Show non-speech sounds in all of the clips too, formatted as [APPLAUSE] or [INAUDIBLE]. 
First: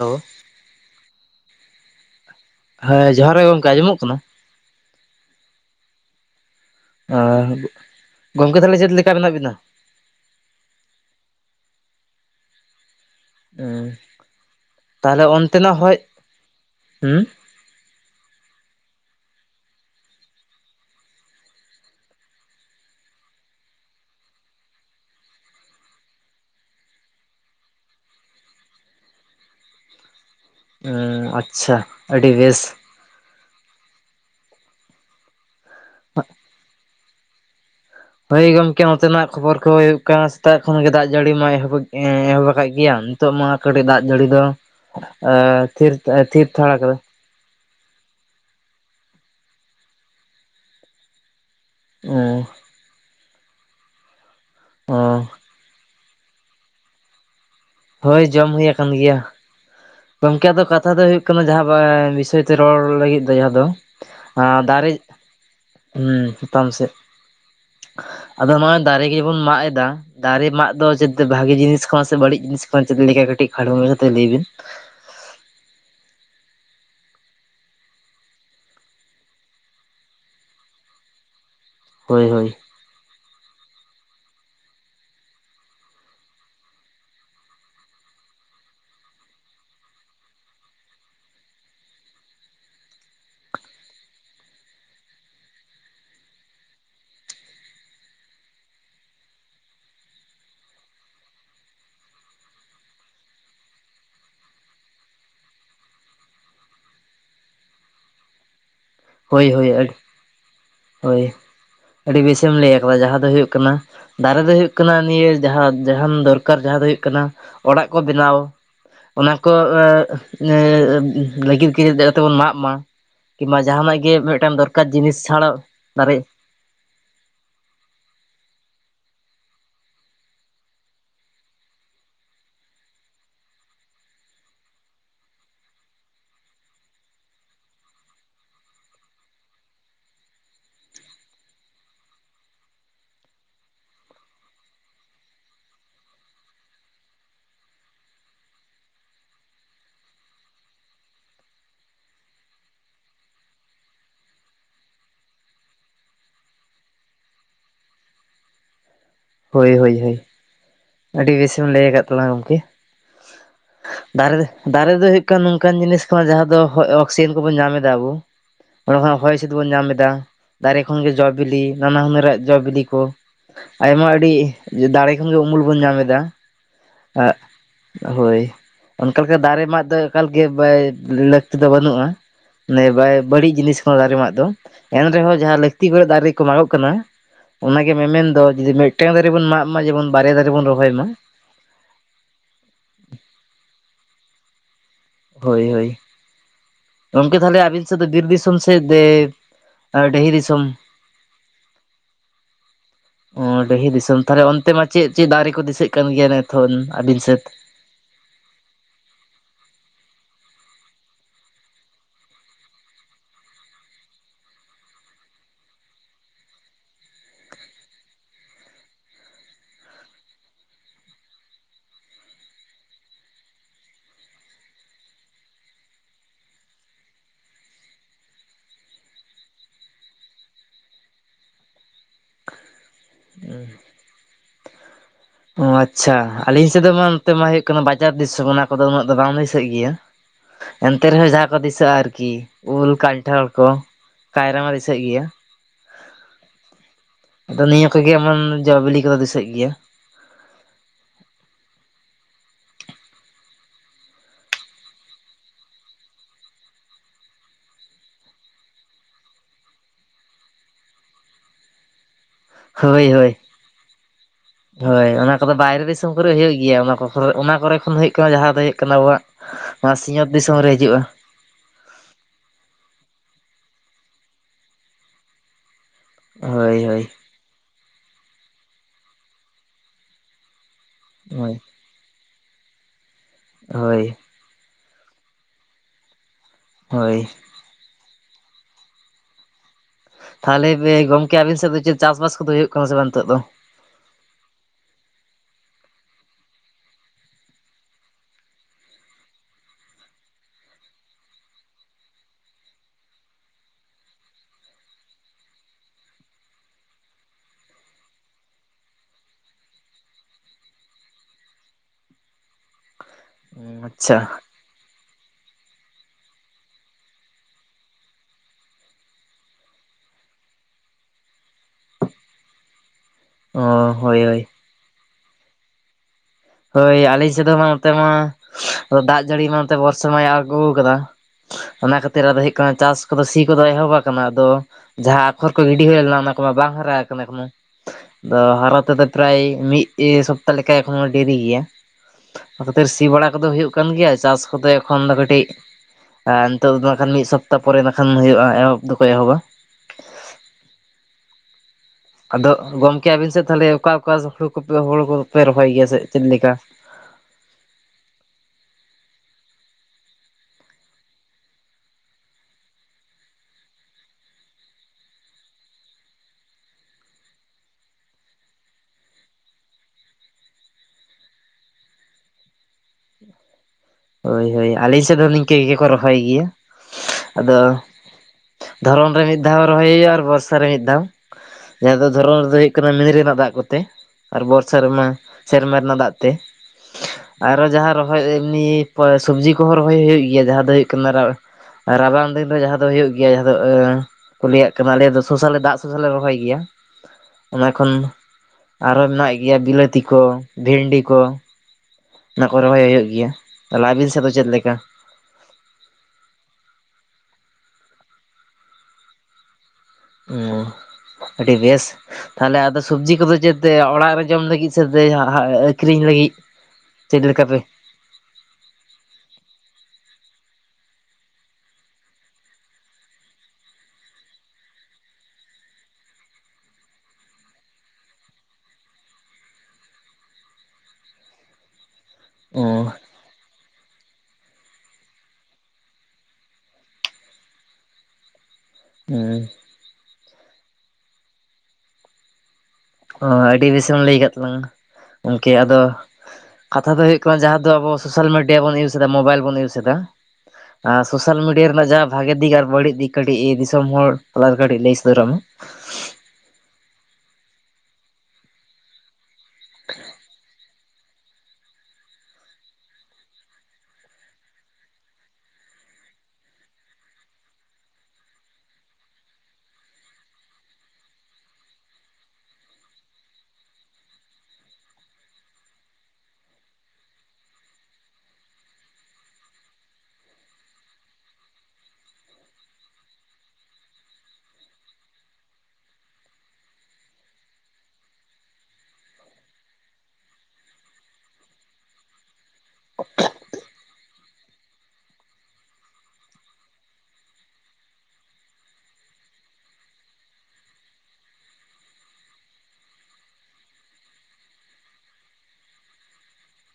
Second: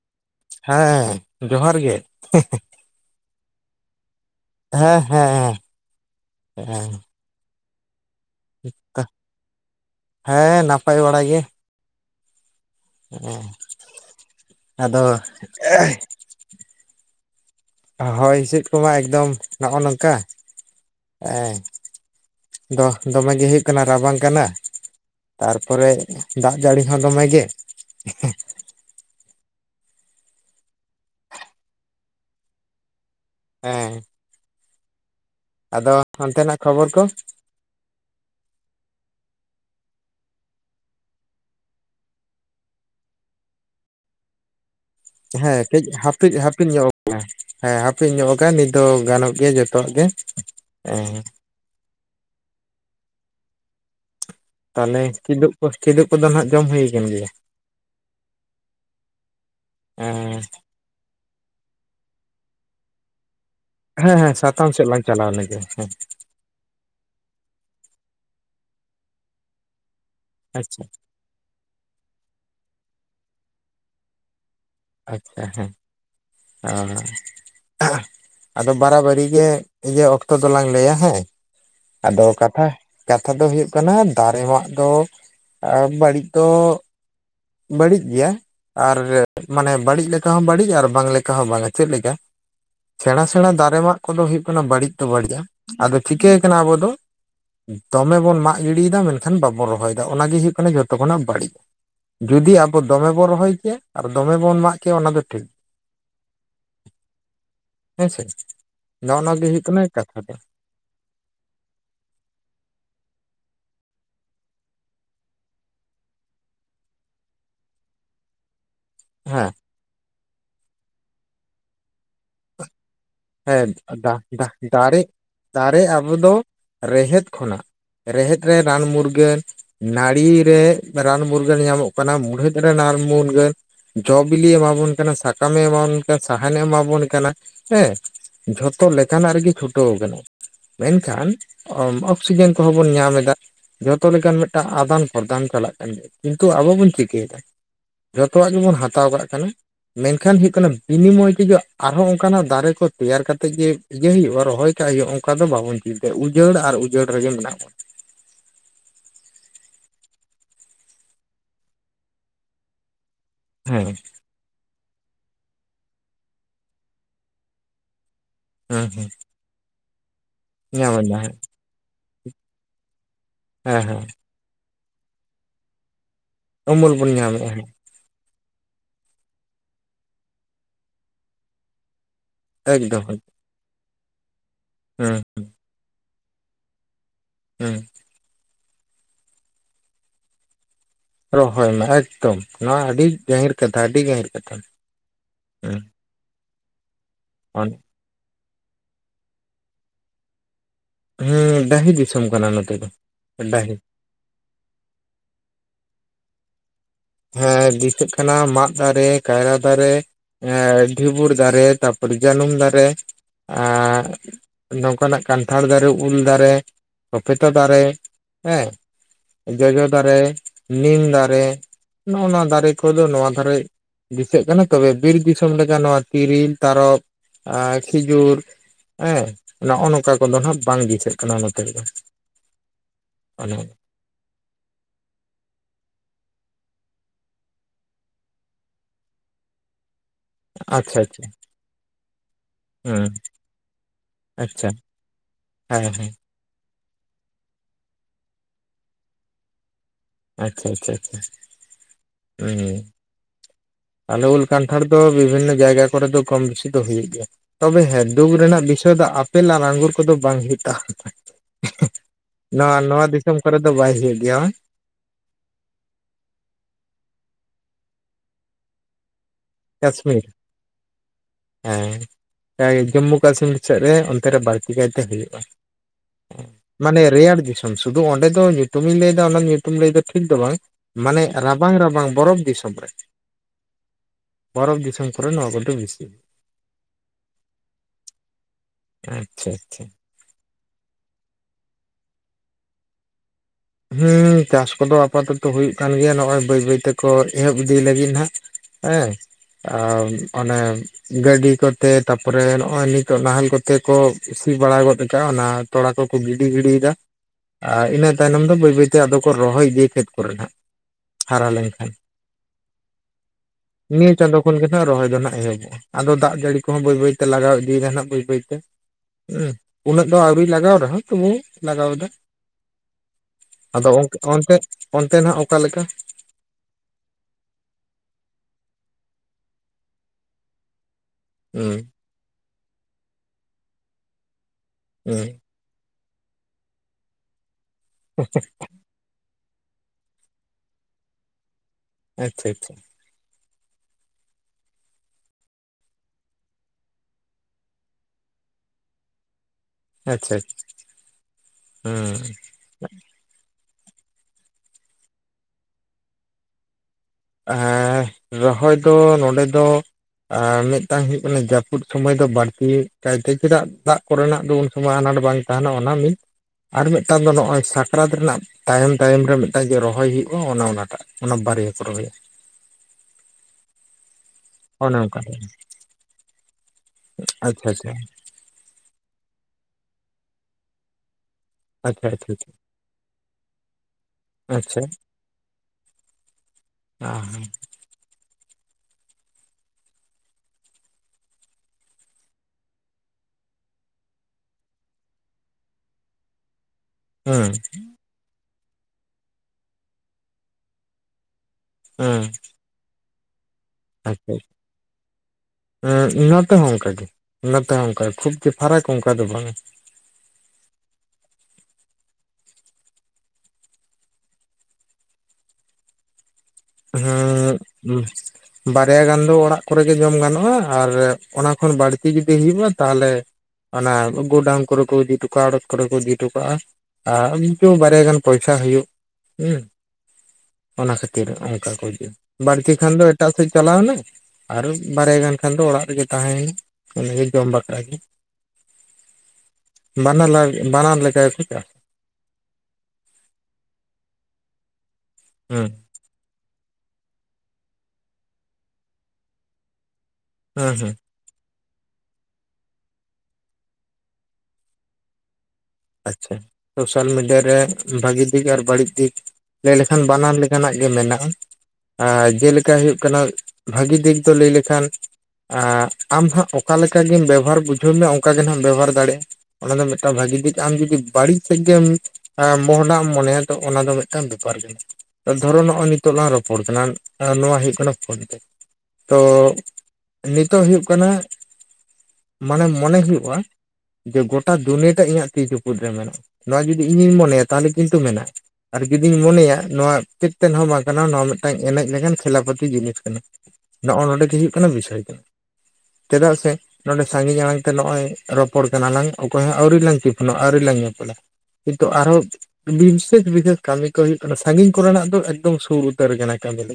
Hello. ᱦᱮᱸ ᱡᱚᱦᱟᱨ ᱜᱮ ᱾ [INAUDIBLE] ᱦᱮᱸ ᱡᱚᱦᱟᱨ ᱜᱮ ᱜᱚᱝᱠᱮ, ᱟᱸᱡᱚᱢᱚᱜ ᱠᱟᱱᱟ? ᱦᱮᱸ ᱦᱮᱸ [INAUDIBLE] ᱦᱮᱸ ᱾ [INAUDIBLE] ᱜᱚᱝᱠᱮ ᱛᱟᱦᱟᱞᱮ ᱪᱮᱫ ᱞᱮᱠᱟ ᱢᱮᱱᱟᱜ ᱵᱤᱱᱟ? ᱦᱮᱸ ᱱᱟᱯᱟᱭ ᱵᱟᱲᱟ ᱜᱮ ᱾ ᱦᱩᱸ ᱾ [INAUDIBLE] ᱟᱫᱚ ᱛᱟᱦᱟᱞᱮ ᱚᱱᱛᱮᱱᱟᱜ ᱦᱚᱭ [INAUDIBLE] ᱦᱩᱸ ᱦᱳᱭ ᱦᱤᱥᱤᱫ ᱠᱚᱢᱟ ᱮᱠᱫᱚᱢ ᱱᱚᱜᱚ ᱱᱚᱝᱠᱟ ᱾ [INAUDIBLE] ᱦᱮᱸ ᱾ ᱟᱫᱚ ᱫᱚᱢᱮ ᱜᱮ ᱦᱩᱭᱩᱜ ᱠᱟᱱᱟ ᱨᱟᱵᱟᱝ ᱠᱟᱱᱟ ᱾ ᱛᱟᱨᱯᱚᱨᱮ ᱫᱟᱜ ᱡᱟᱹᱲᱤ ᱦᱚᱸ ᱫᱚᱢᱮ ᱜᱮ ᱾ [INAUDIBLE] ᱦᱩᱸ ᱟᱪᱪᱷᱟ ᱟᱹᱰᱤ ᱵᱮᱥ ᱾ ᱦᱮᱸ ᱾ ᱟᱫᱚ ᱚᱱᱛᱮᱱᱟᱜ ᱠᱷᱚᱵᱚᱨ ᱠᱚ ᱾ ᱦᱳᱭ ᱜᱚᱢᱠᱮ ᱱᱚᱛᱮᱱᱟᱜ ᱠᱷᱚᱵᱚᱨ ᱠᱚ ᱦᱩᱭᱩᱜ ᱠᱟᱱᱟ ᱥᱮᱛᱟᱜ ᱠᱷᱚᱱ ᱜᱮ ᱫᱟᱜ ᱡᱟᱹᱲᱤ ᱢᱟ ᱮᱦᱚᱵ ᱮᱦᱚᱵ ᱟᱠᱟᱫ ᱜᱮᱭᱟ ᱾ ᱱᱤᱛᱚᱜ ᱢᱟ ᱠᱟᱹᱴᱤᱡ ᱫᱟᱜ ᱡᱟᱹᱲᱤ ᱫᱚ ᱮ ᱛᱷᱤᱨ ᱛᱷᱟᱨ ᱟᱠᱟᱫᱟ ᱾ ᱦᱮ ᱦᱮ ᱦᱟᱯᱤᱫ ᱧᱚᱜ ᱟᱠᱟᱫ ᱱᱤᱛ ᱫᱚ ᱜᱟᱱᱚᱜ ᱜᱮᱭᱟ ᱡᱚᱛᱚᱣᱟᱜ ᱜᱮ ᱾ [INAUDIBLE] ᱦᱮ ᱾ ᱚ ᱾ ᱛᱟᱦᱚᱞᱮ ᱠᱤᱫᱩᱜ ᱠᱚ ᱠᱤᱫᱩᱜ ᱠᱚᱫᱚ ᱦᱟᱸᱜ ᱡᱚᱢ ᱦᱳᱭ ᱟᱠᱟᱱ ᱜᱮᱭᱟ ᱾ ᱦᱳᱭ ᱡᱚᱢ ᱦᱩᱭ ᱟᱠᱟᱱ ᱜᱮᱭᱟ ‍᱾ ᱦᱮᱸ ᱜᱚᱢᱠᱮ ᱟᱫᱚ ᱠᱟᱛᱷᱟ ᱫᱚ ᱦᱩᱭᱩᱜ ᱠᱟᱱᱟ ᱡᱟᱦᱟᱸ ᱵᱤᱥᱚᱭ ᱛᱮ ᱨᱚᱲ ᱞᱟᱜᱤᱫ ᱫᱚ ᱡᱟᱦᱟᱸ ᱫᱚ ᱦᱮᱸ ᱦᱮᱸ ᱟᱨ ᱥᱟᱛᱟᱢ ᱥᱮᱫ ᱫᱟᱨᱮ ᱞᱟᱝ ᱪᱟᱞᱟᱣ ᱞᱮᱱᱜᱮ ᱦᱮᱸ [INAUDIBLE] ᱦᱩᱸ ᱪᱮᱛᱟᱱ ᱥᱮᱫ ᱟᱫᱚ ᱱᱚᱜ-ᱚᱭ ᱫᱟᱨᱮ ᱜᱮᱵᱚᱱ ᱢᱟᱜ ᱮᱫᱟ ᱾ ᱫᱟᱨᱮ ᱢᱟᱜ ᱟᱪᱪᱷᱟ ᱫᱚ ᱪᱮᱫ ᱵᱷᱟᱜᱤ ᱡᱤᱱᱤᱥ ᱠᱟᱱᱟ ᱥᱮ ᱵᱟᱹᱲᱤᱡ ᱡᱤᱱᱤᱥ ᱠᱟᱱᱟ ᱪᱮᱫ ᱞᱮᱠᱟ ᱠᱟᱹᱴᱤᱡ ᱠᱷᱟᱴᱚ ᱢᱟᱪᱷᱟ ᱛᱮ ᱞᱟᱹᱭ ᱵᱤᱱ ᱾ ᱟᱪᱪᱷᱟ ᱦᱮᱸ ᱾ [INAUDIBLE] ᱟᱨ [INAUDIBLE] ᱟᱫᱚ ᱵᱟᱨᱟ ᱵᱟᱨᱤ ᱜᱮ ᱤᱭᱟᱹ ᱚᱠᱛᱚ ᱫᱚᱞᱟᱝ ᱞᱟᱹᱭᱟ ᱦᱮᱸ ᱾ ᱟᱫᱚ ᱦᱳᱭ ᱦᱳᱭ ᱠᱟᱛᱷᱟ ᱠᱟᱛᱷᱟ ᱫᱚ ᱦᱩᱭᱩᱜ ᱠᱟᱱᱟ ᱫᱟᱨᱮ ᱢᱟᱜ ᱫᱚ ᱵᱟᱲᱤᱡ ᱫᱚ ᱵᱟᱲᱤᱡ ᱜᱮᱭᱟ ᱟᱨ ᱢᱟᱱᱮ ᱵᱟᱲᱤᱡ ᱞᱮᱠᱟ ᱦᱚᱸ ᱵᱟᱲᱤᱡ ᱟᱨ ᱵᱟᱝ ᱞᱮᱠᱟ ᱦᱚᱸ ᱵᱟᱝ ᱪᱮᱫ ᱞᱮᱠᱟ ᱥᱮᱬᱟ ᱥᱮᱬᱟ ᱫᱟᱨᱮ ᱢᱟᱜ ᱠᱚᱫᱚ ᱦᱩᱭᱩᱜ ᱠᱟᱱᱟ ᱵᱟᱹᱲᱤᱡ ᱵᱟᱲᱤᱡᱟ ᱾ ᱟᱫᱚ ᱪᱤᱠᱟᱹ ᱟᱠᱟᱱᱟ ᱟᱵᱚ ᱫᱚ ᱫᱚᱢᱮ ᱵᱚᱱ ᱢᱟᱜ ᱜᱤᱰᱤᱭ ᱮᱫᱟ ᱢᱮᱱᱠᱷᱟᱱ ᱵᱟᱵᱚᱱ ᱨᱚᱦᱚᱭ ᱮᱫᱟ ᱾ ᱚᱱᱟ ᱜᱮ ᱦᱳᱭᱳᱜ ᱠᱟᱱᱟ ᱡᱷᱚᱛᱚ ᱠᱷᱚᱱᱟᱜ ᱵᱟᱹᱲᱤᱡ ᱾ ᱡᱩᱫᱤ ᱟᱵᱚ ᱫᱚᱢᱮ ᱵᱚᱱ ᱨᱚᱦᱚᱭ ᱠᱮᱭᱟ ᱟᱨ ᱫᱚᱢᱮ ᱵᱚᱱ ᱢᱟᱜ ᱠᱮᱭᱟ ᱚᱱᱟ ᱫᱚ ᱴᱷᱤᱠ ᱾ [INAUDIBLE] ᱦᱮᱸ ᱥᱮ ᱾ ᱦᱳᱭ ᱦᱳᱭ ᱦᱳᱭ [INAUDIBLE] ᱦᱳᱭ [INAUDIBLE] ᱟᱹᱰᱤ ᱵᱮᱥ ᱮᱢ ᱞᱟᱹᱭ ᱟᱠᱟᱫᱟ ᱡᱟᱦᱟᱸ ᱫᱚ ᱦᱩᱭᱩᱜ ᱠᱟᱱᱟ ᱫᱟᱨᱮ ᱫᱚ ᱦᱩᱭᱩᱜ ᱠᱟᱱᱟ ᱱᱤᱭᱟᱹ ᱡᱟᱦᱟᱸ ᱡᱟᱦᱟᱱ ᱫᱚᱨᱠᱟᱨ ᱡᱟᱦᱟᱸ ᱫᱚ ᱦᱩᱭᱩᱜ ᱠᱟᱱᱟ ᱚᱲᱟᱜ ᱠᱚ ᱵᱮᱱᱟᱣ ᱚᱱᱟ ᱦᱮᱸ ᱠᱚ [INAUDIBLE] ᱞᱟᱹᱜᱤᱫ ᱛᱮ ᱵᱚᱱ ᱢᱟᱜ ᱢᱟ ᱾ ᱦᱮᱸ ᱫᱟᱨᱮ ᱡᱤᱱᱤᱥ ᱪᱷᱟᱲᱟ ᱫᱟᱨᱮ ᱟᱵᱚ ᱫᱚ ᱨᱮᱦᱮᱫ ᱠᱷᱚᱱᱟᱜ ᱨᱮᱦᱮᱫ ᱨᱮ ᱨᱟᱱ ᱢᱩᱨᱜᱟᱹᱱ ᱱᱟᱹᱲᱤ ᱨᱮ ᱨᱟᱱ ᱢᱩᱨᱜᱟᱹᱱ ᱧᱟᱢᱚᱜ ᱠᱟᱱᱟ ᱢᱩᱲᱦᱟᱹᱫ ᱨᱮ ᱨᱟᱱ ᱢᱩᱨᱜᱟᱹᱱ ᱡᱚ ᱵᱤᱞᱤᱭ ᱮᱢᱟ ᱵᱚᱱ ᱠᱟᱱᱟ ᱥᱟᱠᱟᱢ ᱮ ᱮᱢᱟ ᱵᱚᱱ ᱠᱟᱱᱟ ᱥᱟᱦᱟᱱ ᱮ ᱮᱢᱟ ᱵᱚᱱ ᱠᱟᱱᱟ ᱦᱮᱸ ᱾ ᱡᱷᱚᱛᱚ ᱞᱮᱠᱟᱱᱟᱜ ᱨᱮᱜᱮ ᱪᱷᱩᱴᱟᱹᱣ ᱟᱠᱟᱱᱟᱭ ᱾ ᱢᱮᱱᱠᱷᱟᱱ ᱚᱠᱥᱤᱡᱮᱱ ᱠᱚᱦᱚᱸ ᱵᱚᱱ ᱧᱟᱢ ᱮᱫᱟ ᱾ ᱡᱷᱚᱛᱚ ᱞᱮᱠᱟᱱ ᱢᱤᱫᱴᱟᱝ ᱟᱫᱟᱱ ᱯᱨᱚᱫᱟᱱ ᱪᱟᱞᱟᱜ ᱠᱟᱱ ᱜᱮᱭᱟ ᱠᱤᱱᱛᱩ ᱟᱵᱚ ᱵᱚᱱ ᱪᱤᱠᱟᱹᱭᱮᱫᱟ ᱡᱚᱛᱚᱣᱟᱜ ᱜᱮᱵᱚᱱ ᱦᱟᱛᱟᱣ ᱠᱟᱜ ᱠᱟᱱᱟ ᱾ ᱢᱮᱱᱠᱷᱟᱱ ᱦᱳᱭᱳᱜ ᱠᱟᱱᱟ ᱵᱤᱱᱤᱢᱚᱭ ᱛᱮ ᱟᱨᱦᱚᱸ ᱚᱱᱠᱟᱱᱟᱜ ᱫᱟᱨᱮ ᱠᱚ ᱛᱮᱭᱟᱨ ᱠᱟᱛᱮᱜ ᱜᱮ ᱤᱭᱟᱹ ᱦᱩᱭᱩᱜ-ᱟ ᱨᱚᱦᱚᱭ ᱠᱟᱜ ᱦᱩᱭᱩᱜ-ᱟ ᱚᱱᱠᱟ ᱫᱚ ᱵᱟᱵᱚᱱ ᱪᱮᱫ ᱫᱟ ᱩᱡᱟᱹᱲ ᱟᱨ ᱩᱡᱟᱹᱲ ᱨᱮᱜᱮ ᱢᱮᱱᱟᱜ ᱵᱚᱱᱟ ᱾ ᱦᱳᱭ ᱦᱳᱭ ᱦᱳᱭ᱾ ᱟᱹᱰᱤ ᱵᱮᱥᱮᱢ ᱞᱟᱹᱭ ᱟᱠᱟᱫ ᱛᱟᱞᱟᱝᱟ ᱜᱚᱝᱠᱮ, ᱦᱮᱸ ᱫᱟᱨᱮ ᱨᱮ ᱫᱟᱨᱮ ᱫᱚ ᱦᱳᱭᱳᱜ ᱠᱟᱱᱟ ᱱᱚᱝᱠᱟᱱ ᱡᱤᱱᱤᱥ ᱠᱟᱱᱟ ᱡᱟᱦᱟᱸ ᱫᱚ ᱚᱠᱥᱤᱡᱮᱱ ᱠᱚᱵᱚᱱ ᱧᱟᱢ ᱮᱫᱟ ᱟᱵᱚ, ᱦᱮᱸ ᱚᱱᱰᱮ ᱦᱮᱸ ᱠᱷᱚᱱ ᱦᱚᱭ ᱵᱚᱱ ᱧᱟᱢ ᱮᱫᱟ, ᱫᱟᱨᱮ ᱠᱷᱚᱱᱜᱮ ᱧᱟᱢᱮᱫᱟ ᱡᱚ ᱦᱮᱸ ᱵᱤᱞᱤ ᱱᱟᱱᱟᱦᱩᱱᱟᱹᱨᱟᱜ ᱡᱚ ᱵᱤᱞᱤ ᱠᱚ᱾ ᱦᱮᱸ ᱟᱭᱢᱟ ᱦᱮᱸ ᱟᱹᱰᱤ ᱫᱟᱲᱮ ᱠᱷᱚᱱᱜᱮ ᱩᱢᱩᱞ ᱵᱚᱱ ᱧᱟᱢ ᱮᱫᱟ᱾ ᱩᱢᱩᱞ ᱵᱚᱱ ᱧᱟᱢᱮᱜ-ᱟ᱾ ᱦᱳᱭ, ᱚᱱᱠᱟ ᱞᱮᱠᱟ ᱫᱟᱨᱮ ᱢᱟᱜ ᱫᱚ ᱮᱠᱟᱞᱜᱮ ᱵᱟᱭ ᱞᱟᱹᱠᱛᱤ ᱫᱚ ᱵᱟᱹᱱᱩᱜ-ᱟ᱾ ᱱᱮ ᱮᱠᱫᱚᱢ ᱵᱟᱭ ᱵᱟᱹᱲᱤᱡ ᱡᱤᱱᱤᱥ ᱦᱚᱸ ᱫᱟᱨᱮ ᱢᱟᱜ ᱫᱚ ᱮᱱ ᱦᱮᱸ ᱨᱮᱦᱚᱸ ᱡᱟᱦᱟᱸ ᱞᱟᱹᱠ ᱛᱤ ᱠᱚᱨᱮ ᱫᱟᱨᱮ ᱠᱚ ᱢᱟᱜᱚᱜ ᱠᱟᱱᱟ ᱦᱮᱸ ᱚᱱᱟᱜᱮ ᱢᱮᱢᱮᱱ ᱫᱚ ᱡᱩᱫᱤ ᱢᱤᱫᱴᱟᱝ ᱫᱟᱨᱮ ᱵᱚᱱ ᱢᱟᱜ ᱢᱟ ᱡᱮᱢᱚᱱ ᱵᱟᱨᱭᱟ ᱫᱟᱨᱮ ᱵᱚᱱ ᱨᱚᱦᱚᱭ ᱢᱟ᱾ ᱨᱚᱦᱚᱭ ᱢᱟ ᱮᱠᱫᱚᱢ ᱱᱚᱣᱟ ᱟᱹᱰᱤ ᱜᱟᱹᱦᱤᱨ ᱠᱟᱛᱷᱟ ᱟᱹᱰᱤ ᱜᱟᱹᱦᱤᱨ ᱠᱟᱛᱷᱟ᱾ ᱦᱮᱸ ᱦᱳᱭ ᱦᱳᱭ, ᱜᱚᱝᱠᱮ ᱛᱟᱦᱞᱮ ᱦᱮᱸ ᱟᱹᱵᱤᱱ ᱵᱤᱨ ᱫᱤᱥᱚᱢ ᱥᱮᱜ ᱫᱮ ᱰᱟᱹᱦᱤ ᱫᱤᱥᱚᱢ? ᱦᱩᱸ, ᱰᱟᱹᱦᱤ ᱫᱤᱥᱚᱢ ᱠᱟᱱᱟ ᱱᱚᱛᱮ ᱫᱚ ᱚ ᱰᱟᱹᱦᱤ᱾ ᱫᱤᱥᱚᱢ ᱛᱟᱦᱚᱞᱮ ᱚᱱᱛᱮ ᱢᱟ ᱪᱮᱫ ᱪᱮᱫ ᱫᱟᱨᱮ ᱠᱚ ᱫᱤᱥᱟᱹᱜ ᱠᱟᱱ ᱜᱮᱭᱟ ᱱᱤᱛ ᱠᱷᱚᱱ ᱟᱹᱰᱤ ᱦᱮᱸ ᱫᱤᱥᱟᱹᱜ ᱠᱟᱱᱟ ᱢᱟᱫ ᱫᱟᱨᱮ, ᱠᱟᱭᱨᱟ ᱫᱟᱨᱮ, ᱦᱮᱸ ᱰᱷᱤᱵᱩᱨ ᱫᱟᱨᱮ, ᱛᱟᱨᱯᱚᱨᱮ ᱡᱟᱹᱱᱩᱢ ᱫᱟᱨᱮ ᱟᱨ ᱱᱚᱝᱠᱟᱱᱟᱜ ᱠᱟᱱᱴᱷᱟᱲ ᱫᱟᱨᱮ, ᱩᱞ ᱫᱟᱨᱮ, ᱥᱚᱯᱮᱛᱟ ᱫᱟᱨᱮ, ᱦᱮᱸ᱾ ᱡᱚᱡᱚ ᱫᱟᱨᱮ, ᱱᱤᱢ ᱫᱟᱨᱮ, ᱱᱚᱜ-ᱱᱚᱣᱟ ᱱᱚᱣᱟ ᱫᱟᱨᱮ ᱠᱚᱫᱚ ᱱᱚᱣᱟ ᱫᱷᱟᱨᱮ ᱫᱤᱥᱟᱹᱜ ᱠᱟᱱᱟ, ᱛᱚᱵᱮ ᱵᱤᱨ ᱫᱤᱥᱚᱢ ᱞᱮᱠᱟ ᱱᱚᱣᱟ ᱛᱤᱨᱤᱞ ᱛᱟᱨᱚᱵ ᱮ ᱠᱷᱤᱡᱩᱨ ᱦᱮᱸ ᱱᱚᱜ ᱱᱚᱝᱠᱟ ᱠᱚᱫᱚ ᱦᱟᱸᱜ ᱵᱟᱝ ᱫᱤᱥᱟᱹᱜ ᱠᱟᱱᱟ ᱱᱚᱛᱮ ᱨᱮᱫᱚ᱾ [UNINTELLIGIBLE] ᱚ ᱟᱪᱪᱷᱟ, ᱟᱞᱤᱧ ᱥᱮᱫ ᱫᱚ ᱢᱟ ᱱᱚᱛᱮ ᱢᱟ ᱦᱩᱭᱩᱜ ᱠᱟᱱᱟ ᱵᱟᱡᱟᱨ ᱫᱤᱥᱚᱢ ᱚᱱᱟ ᱠᱚᱫᱚ ᱩᱱᱟᱹᱜ ᱫᱚ ᱵᱟᱝ ᱫᱤᱥᱟᱹᱜ ᱜᱮᱭᱟ᱾ ᱟᱪᱪᱷᱟ ᱮᱱᱛᱮ ᱟᱪᱪᱷᱟ ᱨᱮᱦᱚᱸ ᱡᱟᱦᱟᱸ ᱠᱚ ᱫᱤᱥᱟᱹᱜᱼᱟ ᱟᱨᱠᱤ ᱩᱞ ᱦᱩᱸ ᱠᱟᱱᱴᱷᱟᱲ ᱠᱚ᱾ ᱠᱟᱭᱨᱟ ᱟᱪᱪᱷᱟ ᱢᱟ ᱫᱤᱥᱟᱹᱜ ᱜᱮᱭᱟ᱾ ᱦᱮᱸ ᱦᱮᱸ᱾ ᱟᱫᱚ ᱱᱤᱭᱟᱹ ᱠᱚᱜᱮ ᱮᱢᱚᱱ ᱡᱚ ᱵᱤᱞᱤ ᱠᱚᱫᱚ ᱫᱤᱥᱟᱹᱜ ᱜᱮᱭᱟ᱾ ᱟᱪᱪᱷᱟ ᱟᱪᱪᱷᱟ ᱟᱪᱪᱷᱟ ᱦᱩᱸ᱾ ᱟᱞᱮ ᱩᱞ ᱠᱟᱱᱴᱷᱟᱲ ᱫᱚ ᱵᱤᱵᱷᱤᱱᱱᱚ ᱡᱟᱭᱜᱟ ᱠᱚᱨᱮ ᱫᱚ ᱠᱚᱢ ᱵᱮᱥᱤ ᱫᱚ ᱦᱩᱭᱩᱜ ᱜᱮᱭᱟ᱾ ᱛᱚᱵᱮ ᱦᱮᱸ ᱰᱩᱝ ᱨᱮᱱᱟᱜ ᱵᱤᱥᱚᱭ ᱫᱚ ᱟᱯᱮᱞ ᱟᱨ ᱟᱜᱩᱨ ᱠᱚᱫᱚ ᱵᱟᱝ ᱦᱤᱛᱟ᱾ ᱱᱚᱣᱟ, ᱱᱚᱣᱟ ᱦᱳᱭ ᱦᱳᱭ ᱫᱤᱥᱚᱢ ᱠᱚᱨᱮ ᱫᱚ ᱵᱟᱭ ᱦᱩᱭᱩᱜ ᱜᱮᱭᱟ ᱵᱟᱝ? ᱦᱳᱭ, ᱚᱱᱟ ᱠᱚᱫᱚ ᱵᱟᱭᱨᱮ ᱫᱤᱥᱚᱢ ᱠᱚᱨᱮ ᱦᱩᱭᱩᱜ ᱜᱮᱭᱟ᱾ ᱚᱱᱟ ᱠᱚ ᱠᱚᱨᱮ ᱚᱱᱟ ᱠᱚᱨᱮ ᱠᱷᱚᱱ ᱫᱚ ᱦᱩᱭᱩᱜ ᱠᱟᱱᱟ ᱡᱟᱦᱟᱸ ᱫᱚ ᱦᱩᱭᱩᱜ ᱠᱟᱱᱟ ᱟᱵᱚᱣᱟᱜ ᱚᱱᱟ ᱠᱟᱥᱢᱤᱨ ᱥᱤᱧᱚᱛ ᱫᱤᱥᱚᱢ ᱨᱮ ᱦᱤᱡᱩᱜᱼᱟ᱾ ᱦᱮᱸ, ᱡᱚᱢᱢᱩ ᱠᱟᱥᱢᱤᱨ ᱥᱮᱫ ᱨᱮ ᱚᱱᱛᱮ ᱨᱮ ᱵᱟᱹᱲᱛᱤ ᱠᱟᱭᱛᱮ ᱦᱩᱭᱩᱜᱼᱟ᱾ ᱦᱳᱭ ᱢᱟᱱᱮ ᱦᱳᱭ ᱨᱮᱭᱟᱲ ᱫᱤᱥᱚᱢ ᱥᱩᱫᱷᱩ ᱚᱸᱰᱮ ᱫᱚ ᱧᱩᱛᱩᱢᱤᱧ ᱞᱟᱹᱭᱫᱟ ᱚᱱᱟ ᱧᱩᱛᱩᱢ ᱞᱟᱹᱭ ᱫᱚ ᱴᱷᱤᱠ ᱫᱚ ᱵᱟᱝ, ᱢᱟᱱᱮ ᱦᱳᱭ ᱨᱟᱵᱟᱝ ᱨᱟᱵᱟᱝ ᱵᱚᱨᱚᱯ ᱫᱤᱥᱚᱢ ᱨᱮ᱾ ᱦᱳᱭ᱾ ᱯᱚᱨᱚᱵᱽ ᱫᱤᱥᱚᱢ ᱠᱚᱨᱮ ᱱᱚᱣᱟ ᱠᱚᱫᱚ ᱵᱮᱥᱤ᱾ ᱦᱳᱭ᱾ ᱟᱪᱪᱷᱟ ᱟᱪᱪᱷᱟ᱾ ᱛᱟᱦᱞᱮ ᱵᱮᱭ ᱜᱚᱝᱠᱮ ᱟᱵᱤᱱ ᱥᱮᱫ ᱫᱚ ᱪᱮᱫ ᱪᱟᱥᱵᱟᱥ ᱠᱚᱫᱚ ᱦᱩᱭᱩᱜ ᱠᱟᱱᱟ ᱥᱮ ᱵᱟᱝ ᱱᱤᱛᱚᱜ ᱫᱚ? ᱦᱩᱸ ᱪᱟᱥ ᱠᱚᱫᱚ ᱟᱯᱟᱛᱚᱛᱚ ᱦᱩᱭᱩᱜ ᱠᱟᱱ ᱜᱮᱭᱟ ᱱᱚᱜᱼᱚᱭ ᱵᱟᱹᱭ ᱵᱟᱹᱭ ᱛᱮᱠᱚ ᱮᱦᱚᱵ ᱤᱫᱤᱭ ᱞᱟᱹᱜᱤᱱ ᱦᱟᱸᱜ᱾ ᱦᱮᱸ᱾ ᱟᱨ ᱚᱱᱮ ᱜᱟᱹᱰᱤ ᱠᱚᱛᱮ, ᱛᱟᱯᱚᱨᱮ ᱱᱚᱜᱼᱚᱭ ᱱᱤᱛᱚᱜ ᱱᱟᱦᱮᱞ ᱠᱚᱛᱮ ᱠᱚ ᱥᱤ ᱵᱟᱲᱟ ᱜᱚᱫ ᱟᱠᱟᱜᱼᱟ, ᱚᱱᱟ ᱛᱚᱲᱟ ᱠᱚᱠᱚ ᱜᱤᱰᱤ ᱜᱤᱰᱤᱭᱮᱫᱟ ᱟᱨ ᱤᱱᱟᱹ ᱛᱟᱭᱱᱚᱢ ᱫᱚ ᱵᱟᱹᱭ ᱵᱟᱹᱭᱛᱮ ᱟᱫᱚ ᱠᱚ ᱨᱚᱦᱚᱭ ᱤᱫᱤᱭ ᱠᱷᱮᱫ ᱠᱚᱨᱮ ᱱᱟᱜ ᱦᱟᱨᱟ ᱞᱮᱱᱠᱷᱟᱡ᱾ ᱟᱪᱪᱷᱟ ᱱᱤᱭᱟᱹ ᱪᱟᱸᱫᱚ᱾ ᱩᱱ ᱜᱮᱛ ᱨᱚᱦᱚᱭ ᱫᱚ ᱱᱟᱦᱟᱸᱜ ᱮᱦᱚᱵᱚᱜᱼᱟ᱾ ᱟᱫᱚ ᱫᱟᱜ ᱡᱟᱹᱲᱤ ᱠᱚᱦᱚᱸ ᱵᱟᱹᱭ ᱵᱟᱹᱭ ᱛᱮ ᱞᱟᱜᱟᱣ ᱤᱫᱤᱭ ᱫᱟ ᱱᱟᱦᱟᱸᱜ ᱵᱟᱹᱭ ᱵᱟᱹᱭᱛᱮ᱾ ᱦᱩᱸ᱾ ᱩᱱᱟᱹᱜ ᱫᱚ ᱟᱹᱣᱨᱤ ᱞᱟᱜᱟᱣ ᱨᱮᱦᱚᱸ ᱛᱚᱵᱩ ᱞᱟᱜᱟᱣ ᱮᱫᱟ᱾ ᱚ ᱟᱫᱚ ᱚᱝ ᱦᱳᱭ ᱦᱳᱭ ᱚᱱᱛᱮ, ᱚᱱᱛᱮᱱ ᱦᱟᱸᱜ ᱚᱠᱟᱞᱮᱠᱟ? ᱦᱳᱭ ᱟᱞᱤᱧ ᱥᱮᱫ ᱢᱟ ᱱᱚᱛᱮ ᱢᱟ, ᱟᱫᱚ ᱫᱟᱜ ᱡᱟᱹᱲᱤ ᱢᱟ ᱱᱚᱛᱮ ᱵᱚᱨᱥᱟ ᱢᱟᱭ ᱟᱬᱜᱩ ᱟᱠᱟᱫᱟ᱾ ᱦᱩᱸ ᱚᱱᱟ ᱠᱷᱟᱹᱛᱤᱨ ᱟᱫᱚ ᱦᱩᱭᱩᱜ ᱠᱟᱱᱟ ᱪᱟᱥ ᱠᱚᱫᱚ ᱥᱤ ᱠᱚᱫᱚ ᱮᱦᱚᱵ ᱟᱠᱟᱱᱟ᱾ ᱟᱫᱚ ᱦᱩᱸ ᱡᱟᱦᱟᱸ ᱟᱯᱷᱚᱨ ᱜᱤᱰᱤ ᱦᱩᱭ ᱞᱮᱱᱟ ᱚᱱᱟ ᱠᱚᱢᱟ ᱵᱟᱝ ᱦᱟᱨᱟ ᱠᱟᱱᱟ ᱮᱠᱷᱚᱱᱚ᱾ ᱟᱫᱚ ᱦᱟᱨᱟ ᱱᱚᱛᱮ ᱫᱚ ᱯᱨᱟᱭ ᱢᱤᱫ ᱮ ᱥᱚᱯᱛᱟᱦ ᱞᱮᱠᱟ ᱮᱠᱷᱚᱱ ᱰᱮᱨᱤ ᱜᱮᱭᱟ᱾ ᱟᱪᱪᱷᱟ ᱟᱪᱪᱷᱟ ᱱᱚᱛᱮᱨ ᱥᱤ ᱵᱟᱲᱟ ᱠᱚᱫᱚ ᱦᱩᱭᱩᱜ ᱠᱟᱱ ᱜᱮᱭᱟ᱾ ᱪᱟᱥ ᱠᱚᱫᱚ ᱮᱠᱷᱚᱱ ᱫᱚ ᱠᱟᱹᱴᱤᱡ ᱟᱨ ᱱᱤᱛᱚᱜ ᱫᱚ ᱠᱷᱟᱱ ᱢᱤᱫ ᱥᱚᱯᱛᱟᱦ ᱯᱚᱨᱮ ᱮ ᱠᱷᱟᱱ ᱦᱩᱭᱩᱜᱼᱟ ᱮᱦᱚᱵ ᱫᱚᱠᱚ ᱮᱦᱚᱵᱼᱟ᱾ ᱟᱪᱪᱷᱟ ᱟᱪᱪᱷᱟ, ᱦᱩᱸ᱾ ᱟᱫᱚ ᱜᱚᱝᱠᱮ ᱟᱵᱤᱱ ᱥᱮᱫ ᱛᱟᱦᱚᱞᱮ ᱚᱠᱟ ᱚᱠᱟ ᱦᱩᱲᱩ ᱠᱚᱯᱮ ᱦᱩᱲ ᱠᱚᱫᱚ ᱯᱮ ᱨᱚᱦᱚᱭ ᱜᱮᱭᱟ, ᱥᱮ ᱪᱮᱫ ᱞᱮᱠᱟ? ᱦᱮᱸᱻ, ᱨᱚᱦᱚᱭ ᱫᱚ ᱱᱚᱰᱮ ᱫᱚ ᱮᱸ ᱢᱤᱫᱴᱟᱝ ᱦᱩᱭᱩᱜ ᱠᱟᱱᱟ, ᱡᱟᱹᱯᱩᱫ ᱥᱚᱢᱚᱭ ᱫᱚ ᱵᱟᱹᱲᱛᱤ ᱠᱟᱭᱛᱮ ᱪᱮᱫᱟᱜ ᱫᱟᱜ ᱠᱚᱨᱮᱱᱟᱜ ᱫᱚ ᱩᱱ ᱥᱚᱢᱚᱭ ᱟᱱᱟᱴ ᱵᱟᱝ ᱛᱟᱦᱮᱱᱟ ᱚᱱᱟ ᱢᱤᱫ ᱟᱨ ᱢᱤᱫᱴᱟᱝ ᱫᱚ ᱱᱚᱜᱼᱚᱭ ᱥᱟᱠᱨᱟᱛ ᱨᱮᱱᱟᱜ ᱛᱟᱭᱚᱢ ᱛᱟᱭᱚᱢ ᱨᱮ ᱢᱤᱫᱴᱟᱝ ᱡᱮ ᱨᱚᱦᱚᱭ ᱦᱩᱭᱩᱜᱼᱟ ᱚᱱᱟ ᱚᱱᱟᱴᱟᱜ ᱚᱱᱟ ᱵᱟᱨᱭᱟᱹ ᱠᱚ ᱨᱚᱦᱚᱭᱼᱟ᱾ ᱦᱳᱭ ᱦᱳᱭ ᱚᱱᱮ ᱟᱞᱤᱧ ᱥᱮᱫ ᱚᱱᱠᱟ ᱫᱚ ᱱᱤᱝᱠᱟᱹ ᱜᱮᱠᱚ ᱨᱚᱦᱚᱭ ᱜᱮᱭᱟ᱾ ᱟᱫᱚ ᱟᱪᱪᱷᱟ ᱟᱪᱪᱷᱟ ᱫᱷᱚᱨᱚᱱ ᱨᱮ ᱢᱤᱫ ᱫᱷᱟᱣ ᱨᱚᱦᱚᱭ ᱦᱩᱭᱩᱜᱼᱟ ᱟᱨ ᱵᱚᱨᱥᱟ ᱨᱮ ᱢᱤᱫ ᱫᱷᱟᱣ᱾ ᱡᱟᱦᱟᱸ ᱫᱚ ᱟᱪᱪᱷᱟ ᱟᱪᱪᱷᱟ ᱫᱷᱚᱨᱚᱱ ᱨᱮᱫᱚ ᱦᱩᱭᱩᱜ ᱠᱟᱱᱟ ᱢᱤᱱᱤ ᱨᱮᱱᱟᱜ ᱫᱟᱜ ᱠᱚᱛᱮ᱾ ᱟᱨ ᱵᱚᱨᱥᱟ ᱟᱪᱪᱷᱟ ᱨᱮᱢᱟ ᱥᱮᱨᱢᱟ ᱨᱮᱱᱟᱜ ᱫᱟᱜ ᱛᱮ᱾ ᱟᱨᱚ ᱡᱟᱦᱟᱸ ᱨᱚᱦᱚᱭ ᱮᱢᱱᱤ ᱥᱚᱵᱽᱡᱤ ᱠᱚᱦᱚᱸ ᱨᱚᱦᱚᱭ ᱦᱩᱭᱩᱜ ᱜᱮᱭᱟ᱾ ᱡᱟᱦᱟᱸ ᱫᱚ ᱦᱩᱭᱩᱜ ᱠᱟᱱᱟ ᱨᱟᱵᱟᱝ ᱫᱤᱱ ᱨᱮ ᱡᱟᱦᱟᱸ ᱫᱚ ᱦᱩᱭᱩᱜ ᱜᱮᱭᱟ᱾ ᱡᱟᱦᱟᱸ ᱫᱚ ᱟᱸ ᱠᱚᱞᱤᱭᱟᱜ ᱠᱟᱱᱟ ᱞᱮ, ᱟᱞᱮ ᱫᱚ ᱥᱚᱥᱟᱞᱮ ᱫᱟᱜ ᱥᱚᱥᱟᱞᱮ ᱨᱚᱦᱚᱭ ᱜᱮᱭᱟ᱾ ᱦᱩᱸ ᱚᱱᱟ ᱠᱷᱚᱱ ᱟᱨᱦᱚᱸ ᱢᱮᱱᱟᱜ ᱜᱮᱭᱟ ᱵᱤᱞᱟᱹᱛᱤ ᱠᱚ ᱵᱷᱮᱱᱰᱤ ᱠᱚ᱾ ᱦᱩᱸ᱾ ᱚᱱᱟ ᱠᱚ ᱨᱚᱦᱚᱭ ᱦᱩᱭᱩᱜ ᱜᱮᱭᱟ᱾ ᱛᱟᱦᱚᱞᱮ ᱟᱵᱤᱱ ᱥᱮᱫ ᱫᱚ ᱪᱮᱫ ᱞᱮᱠᱟ? ᱩᱸ ᱱᱚᱛᱮ ᱦᱚᱸ ᱚᱱᱠᱟ ᱜᱮ ᱱᱟᱹᱛᱮ ᱦᱚᱸ ᱚᱱᱠᱟᱮ ᱠᱷᱩᱵ ᱜᱮ ᱯᱷᱟᱨᱟᱠ ᱚᱱᱠᱟ ᱫᱚ ᱵᱟᱝᱼᱟ᱾ ᱩᱸᱟᱸ, ᱟᱹᱰᱤ ᱵᱮᱥ᱾ ᱛᱟᱦᱚᱞᱮ ᱟᱫᱚ ᱥᱚᱵᱡᱤ ᱠᱚᱫᱚ ᱪᱮᱫᱛᱮ, ᱚᱲᱟᱜ ᱨᱮ ᱡᱚᱢ ᱞᱟᱹᱜᱤᱫ ᱥᱮ ᱟᱹᱠᱷᱨᱤᱧ ᱞᱟᱹᱜᱤᱫ? ᱪᱮᱫ ᱞᱮᱠᱟ ᱦᱮᱸᱻ ᱯᱮ ᱩᱸ᱾ ᱵᱟᱨᱭᱟ ᱜᱟᱱ ᱫᱚ ᱚᱲᱟᱜ ᱠᱚᱨᱮᱜᱮ ᱡᱚᱢ ᱜᱟᱱᱚᱜᱼᱟ᱾ ᱟᱨ ᱚᱱᱟ ᱠᱷᱚᱱ ᱵᱟᱹᱲᱛᱤ ᱡᱩᱫᱤ ᱦᱳᱭᱩᱜᱼᱟ᱾ ᱛᱟᱦᱚᱞᱮ ᱚᱱᱟ ᱜᱳᱰᱟᱩᱱ ᱠᱚᱨᱮ ᱠᱚ ᱤᱫᱤ ᱦᱚᱴᱚ ᱠᱟᱜᱼᱟ ᱟᱲᱚᱛ ᱠᱚᱨᱮ ᱠᱚ ᱤᱫᱤ ᱦᱚᱴᱚ ᱠᱟᱜᱼᱟ᱾ ᱟᱨ ᱩᱱᱤ ᱫᱚ ᱵᱟᱨᱭᱟ ᱜᱟᱱ ᱯᱚᱭᱥᱟ ᱦᱩᱭᱩᱜ ᱦᱩᱸ, ᱚᱱᱟ ᱠᱷᱟᱹᱛᱤᱨ᱾ ᱯᱚᱭᱥᱟ ᱠᱚ ᱦᱚᱭᱚᱜ, ᱚ ᱵᱟᱲᱛᱤ ᱠᱷᱟᱱ ᱫᱚ ᱮᱴᱟᱜ ᱥᱮ ᱪᱟᱞᱟᱣᱱᱟ᱾ ᱟᱨ ᱩ ᱵᱟᱨᱭᱟ ᱜᱟᱱ ᱠᱷᱟᱱ ᱫᱚ ᱚᱲᱟᱜ ᱨᱮᱜᱮ ᱛᱟᱦᱮᱭᱮᱱᱟ, ᱤᱱᱟᱹ ᱜᱮ ᱡᱚᱢ ᱵᱟᱠᱷᱨᱟ ᱜᱮ᱾ ᱦᱮᱸ᱾ [UNINTELLIGIBLE] ᱵᱟᱱᱟᱨ ᱞᱮᱠᱟ ᱜᱮ ᱠᱚ ᱪᱟᱥᱼᱟ᱾ ᱚ ᱟᱹᱰᱤ ᱵᱮᱥ ᱮᱢ ᱞᱟᱹᱭ ᱠᱟᱫ ᱛᱟᱞᱟᱝᱼᱟ᱾ ᱜᱚᱢᱠᱮ ᱦᱩᱸ ᱟᱫᱚ ᱠᱟᱛᱷᱟ ᱫᱚ ᱦᱩᱭᱩᱜ ᱠᱟᱱᱟ ᱡᱟᱦᱟᱸ ᱫᱚ ᱟᱵᱚ ᱥᱳᱥᱟᱞ ᱢᱤᱰᱤᱭᱟ ᱵᱚᱱ ᱤᱭᱩᱥ ᱮᱫᱟ ᱢᱳᱵᱟᱭᱤᱞ ᱵᱚᱱ ᱤᱭᱩᱡ ᱮᱫᱟ᱾ ᱦᱩᱸ ᱦᱩᱸ ᱟᱸ ᱥᱳᱥᱟᱞ ᱢᱤᱰᱤᱭᱟ ᱨᱮᱱᱟᱜ ᱡᱟᱦᱟᱸ ᱵᱷᱟᱜᱮ ᱫᱤᱠ ᱟᱨ ᱵᱟᱹᱲᱤᱡ ᱫᱤᱠ ᱠᱟᱹᱴᱤᱡ ᱫᱤᱥᱚᱢ ᱦᱚᱲ ᱛᱟᱞᱟᱨᱮ ᱠᱟᱹᱴᱤᱡ ᱞᱟᱹᱭ ᱥᱚᱫᱚᱨ ᱟᱜ ᱢᱮ᱾ ᱟᱪᱪᱷᱟ, ᱥᱳᱥᱟᱞ ᱢᱤᱰᱤᱭᱟ ᱨᱮ ᱵᱷᱟᱹᱜᱤ ᱫᱤᱠ ᱟᱨ ᱵᱟᱹᱲᱤᱡ ᱫᱤᱠ᱾ ᱞᱟᱹᱭ ᱞᱮᱠᱷᱟᱱ ᱵᱟᱱᱟᱨ ᱞᱮᱠᱟᱱᱟᱜ ᱜᱮ ᱢᱮᱱᱟᱜᱼᱟ᱾ ᱟᱨ ᱡᱮᱞᱮᱠᱟ ᱦᱩᱭᱩᱜ ᱠᱟᱱᱟ ᱵᱷᱟᱹᱜᱤ ᱫᱤᱠ ᱫᱚ ᱞᱟᱹᱭ ᱞᱮᱠᱷᱟᱱ ᱟᱸᱻ ᱟᱢ ᱦᱟᱸᱜ ᱚᱠᱟ ᱞᱮᱠᱟ ᱜᱮᱢ ᱵᱮᱵᱚᱦᱟᱨ ᱵᱩᱡᱷᱟᱹᱣ ᱢᱮ ᱚᱝᱠᱟ ᱜᱮ ᱱᱟᱦᱟᱜ ᱮᱢ ᱵᱮᱵᱚᱦᱟᱨ ᱫᱟᱲᱮᱭᱟᱜᱼᱟ, ᱚᱱᱟ ᱫᱚ ᱢᱤᱫᱴᱟᱝ ᱵᱷᱟᱹᱜᱤ ᱫᱤᱠ᱾ ᱟᱢ ᱡᱩᱫᱤ ᱵᱟᱹᱲᱤᱡ ᱥᱮᱫ ᱜᱮᱢ, ᱢᱚᱦᱚᱰᱟᱜ ᱮᱢ ᱢᱚᱱᱮᱭᱟ ᱛᱚ ᱚᱱᱟ ᱫᱚ ᱢᱤᱫᱴᱟᱝ ᱵᱮᱯᱟᱨ [INAUDIBLE] ᱫᱷᱚᱨᱚ ᱱᱚᱜᱼᱚᱭ ᱱᱤᱛᱚᱜ ᱞᱟᱝ ᱨᱚᱯᱚᱲ ᱠᱟᱱᱟ, ᱱᱚᱣᱟ ᱦᱩᱭᱩᱜ ᱠᱟᱱᱟ ᱯᱷᱳᱱ ᱛᱮ, ᱛᱚ, ᱱᱤᱛᱳᱜ ᱦᱩᱭᱩᱜ ᱠᱟᱱᱟ ᱢᱟᱱᱮ ᱢᱚᱱᱮ ᱦᱩᱭᱩᱜᱼᱟ ᱡᱮ ᱜᱚᱴᱟ ᱫᱩᱱᱤᱭᱟᱹ ᱴᱟᱜ ᱤᱧᱟᱜ ᱛᱤ ᱪᱩᱯᱩᱫ ᱨᱮ ᱢᱮᱱᱟᱜᱼᱟ, ᱱᱚᱣᱟ ᱡᱩᱫᱤ ᱤᱧᱤᱧ ᱢᱚᱱᱮᱭᱟ ᱛᱟᱦᱚᱞᱮ ᱠᱤᱱᱛᱩ ᱢᱮᱱᱟᱜ-ᱟ, ᱟᱨ ᱡᱩᱫᱤᱧ ᱢᱚᱱᱮᱭᱟ ᱱᱚᱣᱟ ᱪᱮᱫ ᱛᱮᱫ ᱦᱚᱸ ᱵᱟᱝ ᱠᱟᱱᱟ ᱱᱚᱣᱟ ᱢᱤᱫᱴᱟᱝ ᱮᱱᱮᱡ ᱞᱮᱠᱟᱱ ᱠᱷᱮᱞᱟᱯᱟᱛᱤ ᱡᱤᱱᱤᱥ ᱠᱟᱱᱟ᱾ ᱱᱚᱜᱼᱚ ᱱᱚᱰᱮ ᱜᱮ ᱦᱩᱭᱩᱜ ᱠᱟᱱᱟ ᱵᱤᱥᱚᱭ ᱫᱚ᱾ ᱪᱮᱫᱟᱜ ᱥᱮ, ᱱᱚᱸᱰᱮ ᱥᱟᱺᱜᱤᱧ ᱟᱲᱟᱝ ᱛᱮ ᱱᱚᱜ-ᱚᱭ ᱨᱚᱯᱚᱲ ᱠᱟᱱᱟ ᱞᱟᱝ ᱚᱠᱚᱭ ᱦᱚᱸ ᱟᱹᱣᱨᱤ ᱞᱟᱝ ᱪᱤᱯ ᱮᱠᱷᱚᱱᱳ ᱟᱹᱣᱨᱤ ᱞᱟᱝ ᱧᱮᱯᱚᱞᱟ, ᱠᱤᱱᱛᱩ ᱟᱨᱦᱚᱸ ᱵᱤᱥᱮᱥ ᱵᱤᱥᱮᱥ ᱠᱟᱹᱢᱤ ᱠᱚ ᱦᱩᱭᱩᱜ ᱠᱟᱱᱟ ᱥᱟᱺᱜᱤᱧ ᱠᱚ ᱨᱮᱱᱟᱜ ᱫᱚ ᱮᱠᱫᱚᱢ ᱥᱩᱨ ᱩᱛᱟᱹᱨ ᱟᱠᱟᱱᱟ ᱠᱟᱹᱢᱤ ᱫᱚ᱾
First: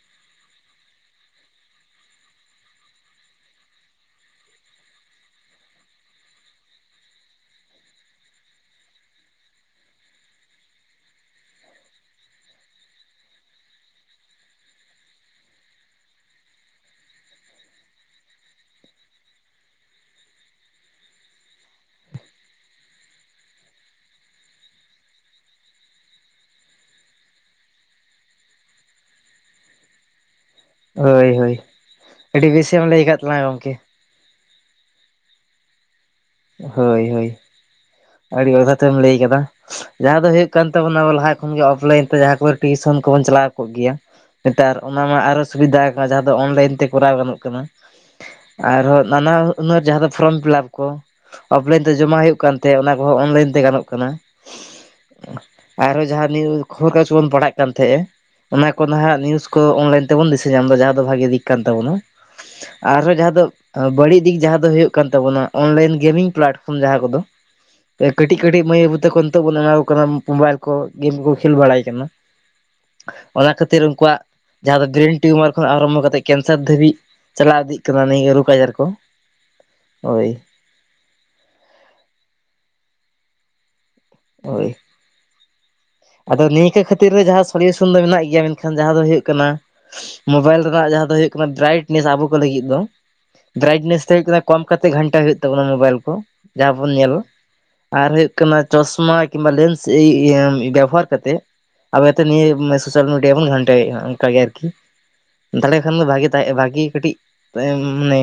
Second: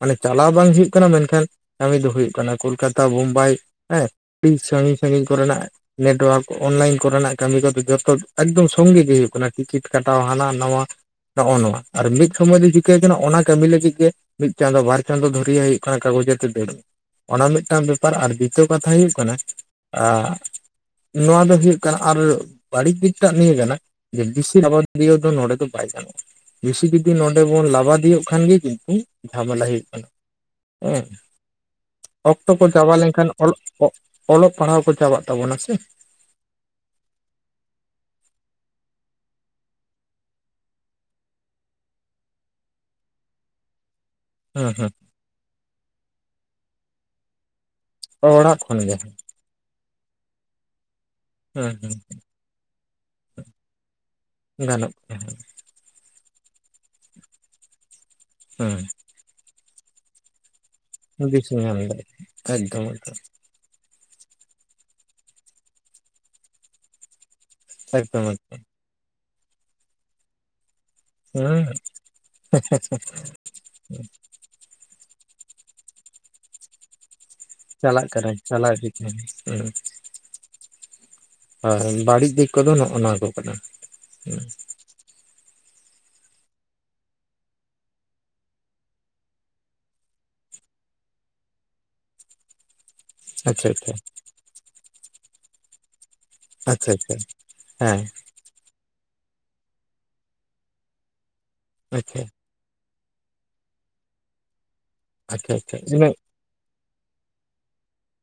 ᱢᱟᱱᱮ ᱪᱟᱞᱟᱣ ᱵᱟᱝ ᱦᱩᱭᱩᱜ ᱠᱟᱱᱟ ᱢᱮᱱᱠᱷᱟᱱ ᱠᱟᱹᱢᱤ ᱫᱚ ᱦᱩᱭᱩᱜ ᱠᱟᱱᱟ ᱠᱳᱞᱠᱟᱛᱟ, ᱵᱳᱢᱵᱟᱭ, ᱦᱮᱸ [UNINTELLIGIBLE] ᱥᱟᱺᱜᱤᱧ ᱥᱟᱺᱜᱤᱧ ᱠᱚ ᱨᱮᱱᱟᱜ ᱱᱮᱴᱣᱟᱨᱠ ᱚᱱᱞᱟᱭᱤᱱ ᱠᱚ ᱨᱮᱱᱟᱜ ᱠᱟᱹᱢᱤ ᱠᱚ ᱜᱮ ᱡᱚᱛᱚ ᱮᱠᱫᱚᱢ ᱥᱚᱝᱜᱮ ᱜᱮ ᱦᱩᱭᱩᱜ ᱠᱟᱱᱟ ᱴᱤᱠᱤᱴ ᱠᱟᱴᱟᱣ ᱦᱟᱱᱟ ᱱᱟᱣᱟ᱾ ᱱᱚᱜᱼᱚ ᱱᱚᱣᱟ ᱟᱨ ᱢᱤᱫ ᱥᱚᱢᱚᱭ ᱫᱚ ᱪᱤᱠᱟᱹ ᱚᱱᱟ ᱠᱟᱹᱢᱤ ᱞᱟᱹᱜᱤᱫ ᱜᱮ ᱢᱤᱫ ᱪᱟᱸᱫᱚ ᱵᱟᱨ ᱪᱟᱸᱫᱚ ᱫᱷᱩᱨᱭᱟᱹ ᱦᱩᱭᱩᱜ ᱠᱟᱱᱟ ᱠᱟᱜᱚᱡᱽ ᱟᱛᱮ ᱫᱟᱹᱲ ᱢᱮ ᱚᱱᱟ ᱢᱤᱫᱴᱟᱱ ᱵᱮᱯᱟᱨ ᱟᱨ ᱵᱤᱛᱤᱭᱚ ᱠᱟᱛᱷᱟ ᱦᱩᱭᱩᱜ ᱠᱟᱱᱟ ᱟᱻ ᱱᱚᱣᱟ ᱫᱚ ᱦᱩᱭᱩᱜ ᱠᱟᱱᱟ ᱟᱨ ᱵᱟᱹᱲᱤᱡ ᱫᱤᱠ ᱴᱟᱜ ᱱᱤᱭᱟᱹ ᱠᱟᱱᱟ, ᱡᱮ ᱵᱤᱥᱤ ᱟᱵᱟᱫᱤᱭ ᱫᱚ ᱱᱚᱰᱮ ᱫᱚ ᱵᱟᱭ ᱜᱟᱱᱚᱜᱼᱟ᱾ ᱵᱮᱥᱤ ᱡᱩᱫᱤ ᱱᱚᱰᱮ ᱵᱚᱱ ᱞᱟᱵᱟᱫᱤᱭᱳ ᱠᱷᱟᱱ ᱜᱮ ᱠᱤᱱᱛᱩ ᱡᱷᱟᱢᱮᱞᱟ ᱦᱩᱭᱩᱜ ᱠᱟᱱᱟ᱾ ᱦᱮᱸ᱾ ᱦᱳᱭ ᱦᱳᱭ ᱟᱹᱰᱤ ᱚᱠᱛᱚ ᱠᱚ ᱵᱮᱥᱮᱢ ᱪᱟᱵᱟ ᱞᱟᱹᱭ ᱟᱠᱟᱫ ᱞᱮᱱᱠᱷᱟᱱ ᱛᱟᱞᱟᱝᱟ ᱚᱞᱚᱜ ᱜᱚᱢᱠᱮ ᱚᱜ ᱚᱞᱚᱜ ᱯᱟᱲᱦᱟᱣ ᱠᱚ ᱪᱟᱵᱟᱜ ᱛᱟᱵᱚᱱᱟ ᱥᱮ᱾ ᱦᱳᱭ ᱦᱳᱭ, ᱟᱹᱰᱤ ᱡᱚᱛᱷᱟᱛ ᱮᱢ ᱞᱟᱹᱭ ᱠᱟᱫᱟ᱾ ᱡᱟᱦᱟᱸ ᱫᱚ ᱦᱩᱭᱩᱜ ᱠᱟᱱ ᱛᱟᱵᱚᱱᱟ ᱟᱵᱚ ᱞᱟᱦᱟ ᱠᱷᱚᱱ ᱜᱮ ᱚᱯᱷᱞᱟᱭᱤᱱ ᱛᱮ ᱡᱟᱦᱟᱸ ᱠᱚᱨᱮ ᱴᱤᱭᱩᱥᱚᱱ ᱠᱚᱵᱚᱱ ᱪᱟᱞᱟᱣ ᱠᱚᱜ ᱜᱮᱭᱟ, ᱱᱮᱛᱟᱨ ᱦᱮᱸ ᱦᱮᱸ ᱚᱱᱟ ᱢᱟ ᱟᱨᱚ ᱥᱩᱵᱤᱫᱷᱟ ᱟᱠᱟᱱᱟ ᱡᱟᱦᱟᱸ ᱫᱚ ᱚᱱᱞᱟᱭᱤᱱ ᱛᱮ ᱠᱚᱨᱟᱣ ᱜᱟᱱᱚᱜ ᱠᱟᱱᱟ᱾ ᱚᱲᱟᱜ ᱠᱷᱚᱱ ᱜᱮ ᱟᱨᱦᱚᱸ ᱦᱮᱸ ᱱᱟᱱᱟ ᱦᱩᱱᱟᱹᱨ ᱡᱟᱦᱟᱸ ᱫᱚ ᱯᱷᱨᱚᱢ ᱯᱷᱤᱞᱟᱯ ᱠᱚ, ᱚᱯᱞᱟᱭᱤᱱ ᱛᱮ ᱦᱮᱸ ᱡᱚᱢᱟ ᱦᱩᱭᱩᱜ ᱠᱟᱱ ᱛᱟᱦᱮᱸᱜ ᱚᱱᱟ ᱠᱚᱦᱚᱸ ᱚᱱᱞᱟᱭᱤᱱ ᱛᱮ ᱜᱟᱱᱚᱜ ᱠᱟᱱᱟ᱾ ᱜᱟᱱᱚᱜ ᱠᱟᱱᱟ ᱟᱨᱦᱚᱸ ᱡᱟᱦᱟᱸ ᱱᱤᱭᱩ ᱠᱷᱚᱵᱚᱨ ᱠᱟᱜᱡᱽ ᱠᱚ ᱵᱚᱱ ᱯᱟᱲᱦᱟᱜ ᱠᱟᱱ ᱛᱟᱦᱮᱸᱫᱼᱟ, ᱚᱱᱟ ᱠᱚ ᱦᱮᱸ ᱱᱟᱦᱟᱜ ᱱᱤᱭᱩᱡ ᱠᱚ ᱚᱱᱞᱟᱭᱤᱱ ᱛᱮᱵᱚᱱ ᱫᱤᱥᱟᱹ ᱧᱟᱢᱫᱟ ᱡᱟᱦᱟᱸ ᱫᱚ ᱵᱷᱟᱜᱤ ᱫᱤᱠ ᱫᱤᱥ ᱠᱟᱱ ᱧᱟᱢ ᱛᱟᱵᱚᱱᱟ, ᱫᱟᱭ ᱮᱠᱫᱚᱢ ᱟᱨᱦᱚᱸ ᱡᱟᱦᱟᱸ ᱫᱚ ᱵᱟᱹᱲᱤᱡ ᱫᱤᱠ ᱡᱟᱦᱟᱸ ᱫᱚ ᱦᱳᱭᱳᱜ ᱠᱟᱱ ᱛᱟᱵᱚᱱᱟ ᱚᱱᱞᱟᱭᱤᱱ ᱜᱮᱢᱤᱝ ᱯᱞᱟᱴᱯᱷᱚᱨᱚᱢ ᱡᱟᱦᱟᱸ ᱠᱚᱫᱚ᱾ ᱮᱠᱫᱚᱢ ᱮᱠᱫᱚᱢ ᱠᱟᱹᱴᱤᱡ ᱠᱟᱹᱴᱤᱡ ᱢᱟᱹᱭ ᱵᱟᱹᱵᱩ ᱛᱟᱠᱩ ᱱᱤᱛᱚᱜ ᱵᱩᱱ ᱮᱢᱟ ᱠᱚ ᱠᱟᱱᱟ ᱢᱳᱵᱟᱭᱮᱞ ᱠᱚ ᱜᱮᱢ ᱠᱚᱠᱚ ᱠᱷᱮᱞ ᱦᱮᱸ ᱵᱟᱲᱟᱭ ᱠᱟᱱᱟ᱾ ᱚᱱᱟ ᱠᱷᱟᱹᱛᱤᱨ ᱩᱱᱠᱩᱣᱟᱜ ᱡᱟᱦᱟᱸ ᱫᱚ ᱜᱨᱮᱱ ᱴᱤᱭᱩᱢᱟᱨ ᱠᱷᱚᱱ ᱟᱨᱟᱢᱵᱷᱚ ᱠᱟᱛᱮ ᱠᱮᱱᱥᱟᱨ ᱫᱷᱟᱹᱵᱤᱡ ᱪᱟᱞᱟᱣ ᱤᱫᱤᱜ ᱠᱟᱱᱟ ᱪᱟᱞᱟᱜ ᱱᱤᱭᱟᱹ ᱨᱳᱜᱽ ᱟᱡᱟᱨ ᱪᱟᱞᱟᱜ ᱠᱚ᱾ ᱤᱫᱤᱜ ᱠᱟᱱᱟ ᱦᱮᱸ ᱳᱭ ᱦᱳᱭ ᱵᱟᱹᱲᱤᱡ ᱫᱤᱠ ᱠᱚᱫᱚ ᱱᱚᱜᱼᱚ ᱱᱚᱣᱟ ᱠᱚ ᱠᱟᱱᱟ᱾ ᱦᱳᱭ᱾ ᱟᱫᱚ ᱱᱤᱭᱟᱹ ᱠᱟᱹ ᱠᱷᱟᱹᱛᱤᱨ ᱨᱮ ᱡᱟᱦᱟᱸ ᱥᱚᱞᱤᱭᱩᱥᱚᱱ ᱫᱚ ᱢᱮᱱᱟᱜ ᱜᱮᱭᱟ ᱢᱮᱱᱠᱷᱟᱱ ᱡᱟᱦᱟᱸ ᱫᱚ ᱦᱩᱭᱩᱜ ᱠᱟᱱᱟ ᱢᱳᱵᱟᱭᱤᱞ ᱨᱮᱱᱟᱜ ᱡᱟᱦᱟᱸ ᱫᱚ ᱦᱩᱭᱩᱜ ᱠᱟᱱᱟ ᱵᱨᱟᱭᱤᱴᱱᱮᱥ ᱟᱵᱚ ᱠᱚ ᱞᱟᱹᱜᱤᱫ ᱫᱚ, ᱟᱪᱪᱷᱟ ᱟᱪᱪᱷᱟ ᱵᱨᱟᱭᱴᱱᱮᱥ ᱛᱮ ᱦᱩᱭᱩᱜ ᱠᱟᱱᱟ ᱠᱚᱢ ᱠᱟᱛᱮ ᱜᱷᱟᱱᱴᱟ ᱦᱩᱭᱩᱜ ᱛᱟᱵᱚᱱ ᱚᱱᱟ ᱢᱳᱵᱟᱭᱤᱞ ᱠᱚ᱾ ᱡᱟ ᱦᱟᱸ ᱟᱪᱪᱷᱟ ᱵᱚᱱ ᱟᱪᱪᱷᱟ ᱧᱮᱞ, ᱦᱮᱸ ᱟᱨ ᱦᱩᱭᱩᱜ [UNINTELLIGIBLE] ᱪᱚᱥᱢᱟ ᱠᱤᱢᱵᱟ ᱞᱮᱱᱥ ᱤᱭᱟᱹ ᱵᱮᱵᱚᱦᱟᱨ ᱠᱟᱛᱮᱫ, ᱟᱪᱪᱷᱟ [UNINTELLIGIBLE] ᱱᱤᱭᱟᱹ ᱥᱳᱥᱟᱞ ᱢᱤᱰᱤᱭᱟ ᱵᱚᱱ ᱜᱷᱟᱱᱴᱟᱣᱮᱫᱼᱟ ᱚᱝᱠᱟᱜ ᱜᱮ ᱟᱨᱠᱤ, ᱟᱪᱪᱷᱟ ᱟᱪᱪᱷᱟ ᱫᱟᱲᱮᱭᱟᱜ ᱠᱷᱟᱱ ᱫᱚ ᱤᱱᱟᱹ ᱵᱷᱟᱜᱮ ᱛᱟᱦᱮᱜ ᱮ ᱵᱷᱟᱜᱤ ᱠᱟᱹᱴᱤᱡ ᱛᱚ ᱮᱢᱱᱤ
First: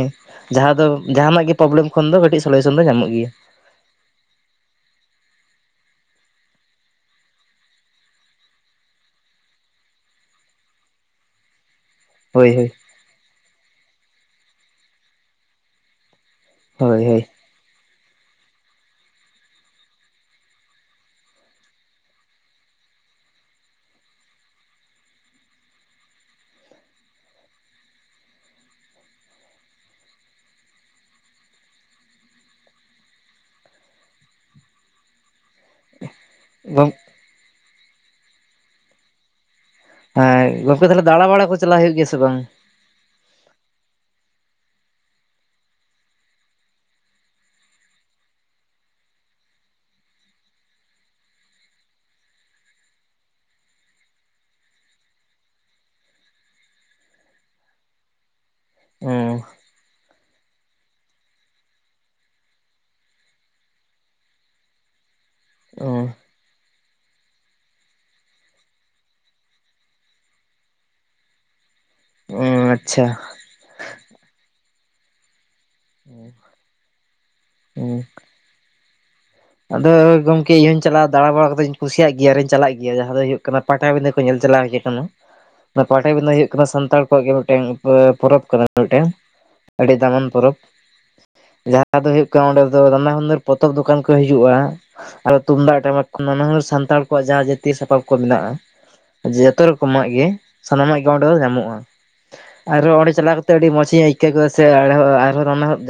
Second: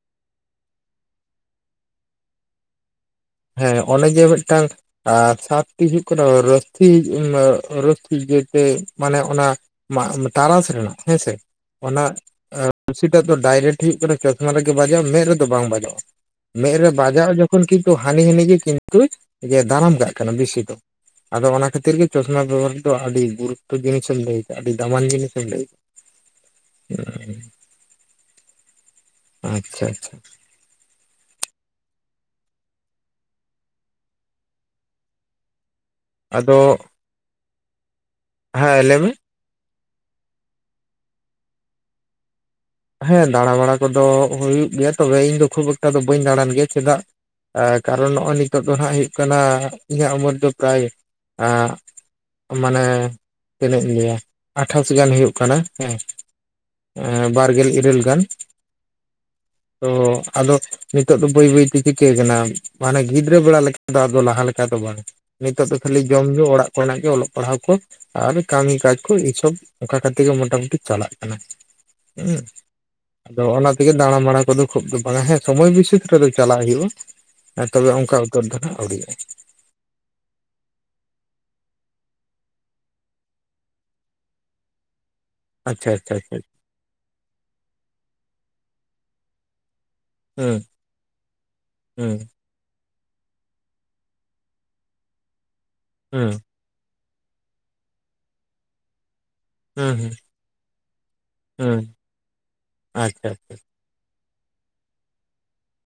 ᱡᱟᱦᱟᱸ ᱫᱚ ᱡᱟᱸᱦᱟᱱᱟᱜ ᱜᱮ ᱯᱨᱚᱵᱽᱞᱳᱢ ᱠᱷᱚᱱ ᱫᱚ ᱠᱟᱹᱴᱤᱡ ᱥᱚᱞᱦᱮᱥᱚᱱ ᱫᱚ ᱧᱟᱢᱚᱜ ᱜᱮᱭᱟ᱾ ᱦᱮᱸ ᱚᱱᱮ ᱡᱮ ᱢᱮᱫᱴᱟᱝ? ᱟᱨ ᱥᱟᱛ ᱴᱤ ᱦᱩᱭᱩᱜ ᱠᱟᱱᱟ, ᱨᱟᱹᱛᱷᱤᱼᱤᱡ ᱮ ᱢᱮ ᱨᱟᱹᱛᱷᱤ ᱡᱮᱴᱮ ᱢᱟᱱᱮ ᱚᱱᱟ ᱢᱟᱜ ᱢᱮ ᱴᱟᱨᱟᱥ ᱨᱮᱱᱟᱜ ᱦᱮᱸᱥᱮ ᱚᱱᱟ ᱦᱳᱭ ᱦᱳᱭ ᱟᱸ ᱟᱹᱨᱥᱤ ᱴᱟᱜ ᱫᱚ ᱰᱟᱭᱨᱮᱠᱴ ᱦᱤᱭᱩᱜ ᱠᱟᱱᱟ, ᱪᱚᱥᱢᱟ ᱨᱮᱜᱮ ᱵᱟᱡᱟᱜᱼᱟ ᱢᱮᱫ ᱨᱮᱫᱚ ᱵᱟᱝ ᱵᱟᱡᱟᱜᱼᱟ? ᱢᱮᱫ ᱨᱮ ᱦᱳᱭ ᱦᱳᱭ ᱵᱟᱡᱟᱣ ᱡᱚᱜᱠᱷᱚᱱ ᱠᱤᱱᱛᱩ ᱦᱟᱹᱱᱤ ᱦᱟᱹᱱᱤ ᱜᱮ ᱠᱤᱱᱛᱩᱭ ᱡᱮ ᱫᱟᱨᱟᱢ ᱠᱟᱜ ᱠᱟᱱᱟ ᱵᱮᱥᱤ ᱫᱚ᱾ ᱟᱫᱚ ᱚᱱᱟ ᱠᱷᱟᱹᱛᱤᱨ ᱜᱮ ᱪᱚᱥᱢᱟ ᱵᱮᱵᱚᱦᱟᱨ ᱫᱚ ᱟᱹᱰᱤ ᱜᱩᱨᱩᱛᱚ ᱡᱤᱱᱤᱥ ᱮᱢ ᱞᱟᱹᱭ ᱟᱠᱟᱜᱼᱟ ᱟᱹᱰᱤ ᱫᱟᱢᱟᱱ ᱡᱤᱱᱤᱥ ᱮᱢ ᱞᱟᱹᱭ ᱦᱩᱸ, ᱟᱪᱪᱷᱟ ᱟᱪᱪᱷᱟ᱾ ᱟᱫᱚ ᱦᱮᱸ ᱞᱟᱹᱭ ᱢᱮ? ᱦᱮᱸ ᱜᱚᱝᱠᱮ ᱛᱟᱦᱮᱞᱮ ᱫᱟᱬᱟ ᱵᱟᱲᱟ ᱠᱚ ᱪᱟᱞᱟᱣ ᱦᱩᱭᱩᱜ ᱜᱮᱭᱟ ᱥᱮ ᱵᱟᱝ? ᱦᱮᱸ ᱫᱟᱬᱟ ᱵᱟᱬᱟ ᱠᱚᱫᱚ ᱦᱩᱭᱩᱜ ᱜᱮᱭᱟ ᱛᱚᱵᱮ ᱤᱧ ᱫᱚ ᱠᱷᱩᱵᱽ ᱮᱠᱴᱟ ᱫᱚ ᱵᱟᱹᱧ ᱫᱟᱬᱟᱱ ᱜᱮᱭᱟ ᱪᱮᱫᱟᱜ? ᱮᱸ ᱠᱟᱨᱚᱱ ᱱᱚᱜᱼᱚᱭ ᱱᱤᱛᱚᱜ ᱫᱚ ᱱᱷᱟᱸᱜ ᱦᱩᱭᱩᱜ ᱠᱟᱱᱟ ᱤᱧᱟᱹᱜ ᱩᱢᱚᱨ ᱫᱚ ᱯᱨᱟᱭ ᱟᱸ ᱟᱸ ᱢᱟᱱᱮ ᱛᱤᱱᱟᱹ ᱤᱧ ᱞᱟᱹᱭ ᱼᱟ, ᱟᱸᱴᱷᱟᱼᱤᱥ ᱜᱟᱱ ᱦᱩᱭᱩᱜ ᱠᱟᱱᱟ ᱦᱮᱸ, ᱮᱸ ᱵᱟᱨ ᱜᱮᱞ ᱤᱨᱟᱹᱞ ᱜᱟᱱ᱾ ᱚ ᱛᱚ ᱟᱫᱚ ᱱᱤᱛᱚᱜ ᱫᱚ ᱵᱟᱹᱭ ᱵᱟᱹᱭ ᱛᱮ ᱪᱤᱠᱟᱹ ᱦᱟᱠᱟᱱᱟ ᱢᱟᱱᱮ ᱜᱤᱫᱽᱨᱟᱹ ᱵᱮᱲᱟ ᱞᱮᱠᱟ ᱫᱚ ᱟᱫᱚ ᱞᱟᱦᱟ ᱞᱮᱠᱟ ᱫᱚ ᱵᱟᱝ᱾ ᱱᱤᱛᱚᱜ ᱫᱚ ᱠᱷᱟᱹᱞᱤ ᱡᱚᱢ ᱧᱩᱸ ᱚᱲᱟᱜ ᱠᱚᱨᱮᱱᱟᱜ ᱜᱮ ᱚᱞᱚᱜ ᱯᱟᱲᱦᱟᱣ ᱠᱚ ᱟᱨ ᱠᱟᱹᱢᱤ ᱠᱟᱡᱽ ᱠᱚ ᱤ ᱥᱚᱵᱽ ᱚᱸᱠᱟ ᱠᱟᱛᱮ ᱜᱮ ᱢᱚᱴᱟᱢᱩᱴᱤ ᱪᱟᱞᱟᱜ ᱠᱟᱱᱟ᱾ ᱩᱸ ᱚ ᱟᱪᱪᱷᱟ ᱟᱫᱚ ᱚᱱᱟ ᱛᱮᱜᱮ ᱫᱟᱬᱟ ᱵᱟᱬᱟ ᱠᱚᱫᱚ ᱠᱷᱩᱵ ᱫᱚ ᱵᱟᱝᱟ ᱦᱮᱸ- ᱥᱚᱢᱚᱭ ᱵᱤᱥᱟᱹᱛ ᱨᱮᱫᱚ ᱪᱟᱞᱟᱜ ᱦᱩᱭᱩᱜᱼᱟ, ᱮᱸ ᱛᱚᱵᱮ ᱦᱩᱸ ᱚᱸᱠᱟ ᱩᱛᱟᱹᱨ ᱫᱚ ᱱᱷᱟᱸᱜ ᱟᱹᱣᱨᱤᱭᱟᱜᱼᱟ᱾ ᱟᱫᱚ ᱜᱚᱝᱠᱮ ᱤᱧ ᱦᱚᱸᱧ ᱪᱟᱞᱟᱣ ᱫᱟᱬᱟ ᱵᱟᱲᱟ ᱠᱚᱫᱚᱻᱧ ᱠᱩᱥᱤᱭᱟᱜ ᱜᱮᱭᱟ ᱟᱨᱤᱧ ᱪᱟᱞᱟᱜ ᱜᱮᱭᱟ, ᱡᱟᱦᱟᱸ ᱫᱚ ᱦᱩᱭᱩᱜ ᱠᱟᱱᱟ ᱯᱟᱴᱟ ᱵᱤᱸᱫᱷᱟᱹ ᱠᱚ ᱧᱮᱞ ᱪᱟᱞᱟᱣ ᱦᱩᱭ ᱭᱟᱠᱟᱱᱟ, ᱚᱱᱟ ᱟᱪᱪᱷᱟ ᱟᱪᱪᱷᱟ ᱯᱟᱴᱟ ᱵᱤᱸᱫᱷᱟᱹ ᱟᱪᱪᱷᱟ ᱦᱩᱭᱩᱜ ᱠᱟᱱᱟ ᱥᱟᱱᱛᱟᱲ ᱠᱚᱣᱟᱜ ᱜᱮ ᱢᱤᱫᱴᱟᱹᱝ ᱮᱸᱯ ᱯᱚᱨᱚᱵᱽ ᱠᱟᱱᱟ ᱢᱤᱫᱴᱟᱹᱝ᱾ ᱟᱹᱰᱤ ᱫᱟᱢᱟᱱ ᱯᱚᱨᱚᱵᱽ ᱦᱩᱸ ᱾ ᱡᱟᱦᱟᱸ ᱫᱚ ᱦᱩᱸ ᱦᱩᱭᱩᱜ ᱠᱟᱱᱟ ᱚᱸᱰᱮ ᱫᱚ ᱫᱟᱱᱟ ᱦᱩᱱᱟᱹᱨ ᱯᱚᱛᱚᱵ ᱫᱚᱠᱟᱱ ᱠᱚ ᱦᱤᱡᱩᱜᱼᱟ ᱟᱨᱚ ᱛᱩᱢᱫᱟᱜ ᱴᱟᱢᱟᱠ ᱠᱷᱚᱱ ᱦᱩᱸ ᱱᱟᱱᱟ ᱦᱩᱱᱟᱹᱨ ᱥᱟᱱᱛᱟᱲ ᱠᱚᱣᱟᱜ ᱡᱟᱦᱟᱸ ᱡᱟᱹᱛᱤᱭᱟᱹ ᱥᱟᱯᱟᱵ ᱠᱚ ᱢᱮᱱᱟᱜᱼᱟ, ᱡᱟᱹ- ᱛᱚ ᱦᱩᱸ ᱨᱚᱠᱚᱢᱟᱜ ᱦᱩᱸ ᱜᱮ ᱥᱟᱱᱟᱢᱟᱜ ᱜᱮ ᱚᱸᱰᱮ ᱫᱚ ᱦᱩᱸ ᱧᱟᱢᱚᱜᱼᱟ᱾ᱟᱨᱦᱚᱸ ᱚᱸᱰᱮ ᱟᱪᱪᱷᱟ ᱪᱟᱞᱟᱣ ᱟᱪᱪᱷᱟ ᱠᱟᱛᱮ ᱟᱹᱰᱤ ᱢᱚᱸᱪ ᱤᱧ ᱟᱹᱭ- ᱠᱟᱹᱣ ᱠᱮᱫᱟ ᱥᱮ ᱟᱲᱚ ᱟᱨᱦᱚᱸ ᱫᱚᱢᱮ ᱦᱚ ᱡᱟᱹᱥ-